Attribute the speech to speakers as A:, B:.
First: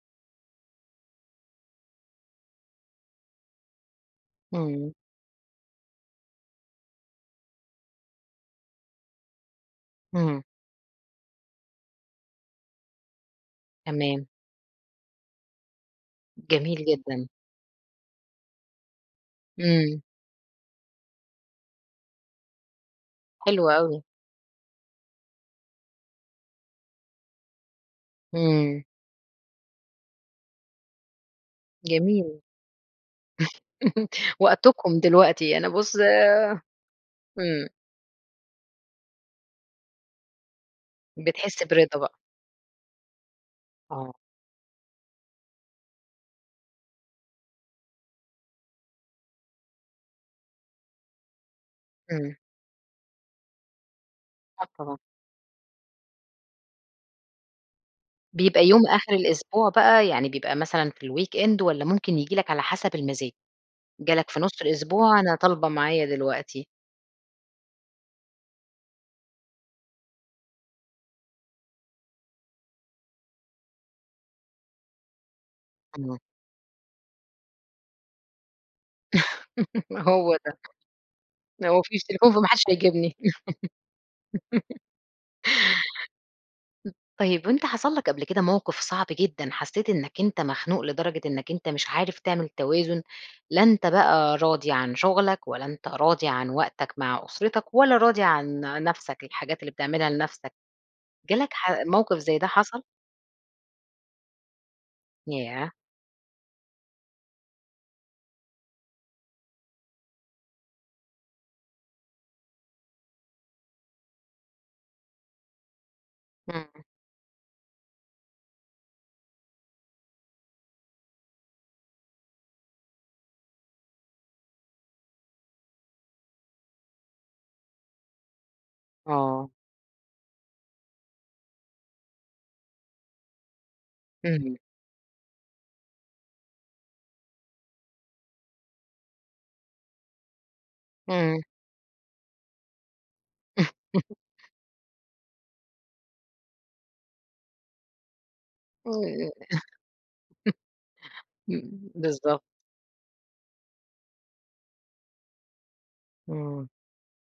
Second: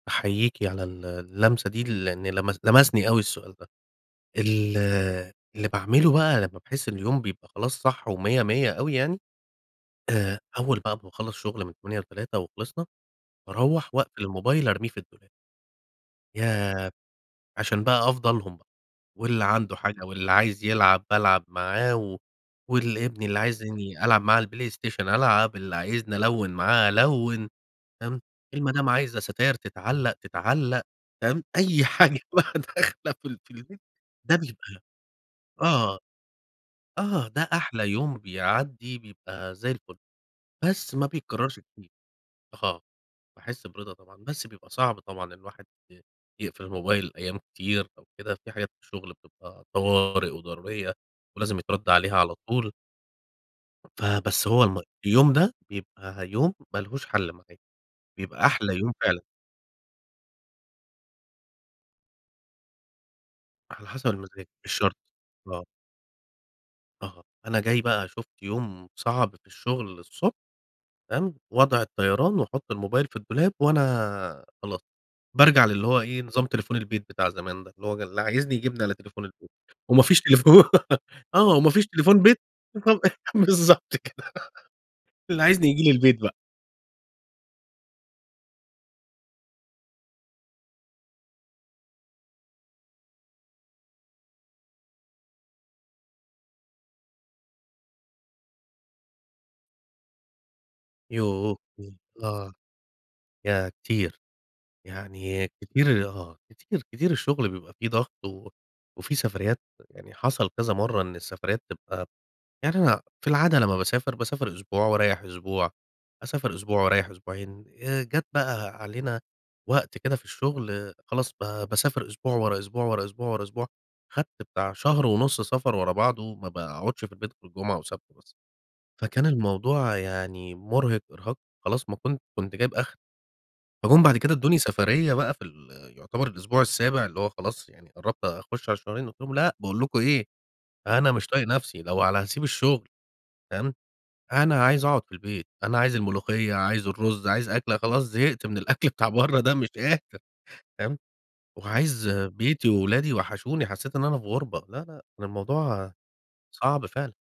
A: أحييكِ على ال اللمسة دي، لأن لمس لمسني أوي السؤال ده. ال
B: إمم.
A: اللي باعمله بقي لمّا باحس إن اليوم بيبقي خلاص صح و100 100 أوي يعني. آآ
B: إمم.
A: أول بقي ما باخلص شغل من 08:00 ل 15:00 وخلصنا، باروَّح وأقفل
B: تمام.
A: الموبايل أرميه في الدولاب.
B: جميل
A: ياه!
B: جدًا.
A: عشان بقي أفضى لهم بقى، واللي عنده
B: إمم.
A: حاجة، واللي عايز يلعب بالعب معاه و واللي ابني اللي
B: حلو أوي.
A: عايزني ألعب معاه على البلايستيشن، ألعب، اللي عايزني ألوِّن معاه، ألوِّن. فاهم،
B: إمم.
A: المدام عايزة ستاير تتعلق، تتعلق، فاهم، أي حاجة
B: جميل.
A: بقى داخلة في ال في البيت ده بيبقي
B: وقتكم دلوقتي، أنا بُص
A: آه، آه، ده
B: إمم.
A: أحلي يوم بيعدي، بيبقي زي الفل، بس ما بيتكررش
B: بتحس برضا
A: كتير.
B: بقي.
A: آه، باحس برضا
B: آه.
A: طبعًا، بس بيبقي صعب طبعًا الواحد يقفل الموبايل أيام كتير أو كده، في حاجات في الشغل بتبقي طوارئ وضرورية ولازم يترد عليها على
B: إمم.
A: طول. فَبس هو
B: آه،
A: الم
B: طبعًا.
A: اليوم ده، بيبقي يوم ما لهوش حل معايا، بيبقي
B: بيبقي
A: أحلى
B: يوم
A: يوم
B: آخر
A: فعلًا.
B: الأسبوع بقى، يعني بيبقي مثلًا في الweekend والّا ممكن ييجي لك على حسب المزاج؟
A: على حسب
B: جالك في
A: المزاج.
B: نص
A: مش شرط،
B: الأسبوع، أنا
A: آه.
B: طالبة معايا دلوقتي.
A: آه، أنا جاي بقى شُفت يوم صعب في الشغل الصبح، فاهم، وضع الطيران وأحط الموبايل في الدولاب، وأنا خلاص بارجع للي هو
B: امم.
A: إيه، نظام تليفون البيت بتاع زمان ده، اللي هو جل اللي عايزني يجيبني على تليفون البيت،
B: ما
A: وما فيش
B: هو ده،
A: تليفون. آه،
B: ما
A: وما
B: هو ما
A: فيش
B: فيش
A: تليفون
B: تليفون،
A: بيت.
B: فما حدش
A: طب
B: هيجيبني.
A: بالضبط كده
B: م
A: اللي عايزني ييجي لي البيت بقي.
B: طيب وأنت حصل لك قبل كده موقف صعب جدًا، حسيت إنك أنت مخنوق لدرجة إنك أنت مش عارف تعمل توازن، لا أنت بقي راضي عن شغلك ولا أنت راضي عن وقتك مع أسرتك ولا راضي عن نفسك، الحاجات اللي بتعملها لنفسك، جالك
A: يوه،
B: ح
A: [unintelligible]
B: موقف زي ده
A: آه،
B: حصل؟
A: ياه كتير! يعني
B: ياه!
A: كتير، آه، كتير، كتير الشغل بيبقي في ضغط و وفي سفريات، يعني حصل كذا مرّة إن السفريات تبقي يعني أنا في العادة لمّا باسافر، باسافر أسبوع وأريح أسبوع، أسافر أسبوع
B: إمم.
A: وأريح أسبوعين. آآ، جات بقي علينا وقت كده في الشغل، خلاص ب باسافر أسبوع، ورا أسبوع، ورا أسبوع، ورا أسبوع، خدت بتاع شهر ونص سفر ورا بعضه، ما باقعدش في البيت غير جمعة وسبت بس. فكان
B: آه.
A: الموضوع يعني مرهق إرهاق، خلاص ما كُن كُنت جايب آخري. فجُم بعد كده
B: امم.
A: ادّوني سفرية بقي في ال يعتبر الأسبوع السابع، اللي هو خلاص يعني قربت أخش على الشهرين، قُلت لهم: "لأ، باقول لكم إيه، أنا مش
B: إمم.
A: طايق نفسي، لو على هاسيب الشغل" فاهم، أنا عايز أقعد في البيت، أنا عايز الملوخية، عايز الرز، عايز أكلة، خلاص زهقت من الأكل بتاع
B: إمم
A: برّه ده مش قادر، فاهم،
B: امم،
A: وعايز
B: بالضبط.
A: بيتي وولادي وحشوني حسيت إن أنا في غُربة، لا، لأ، كان الموضوع
B: إمم.
A: صعب فعلًا.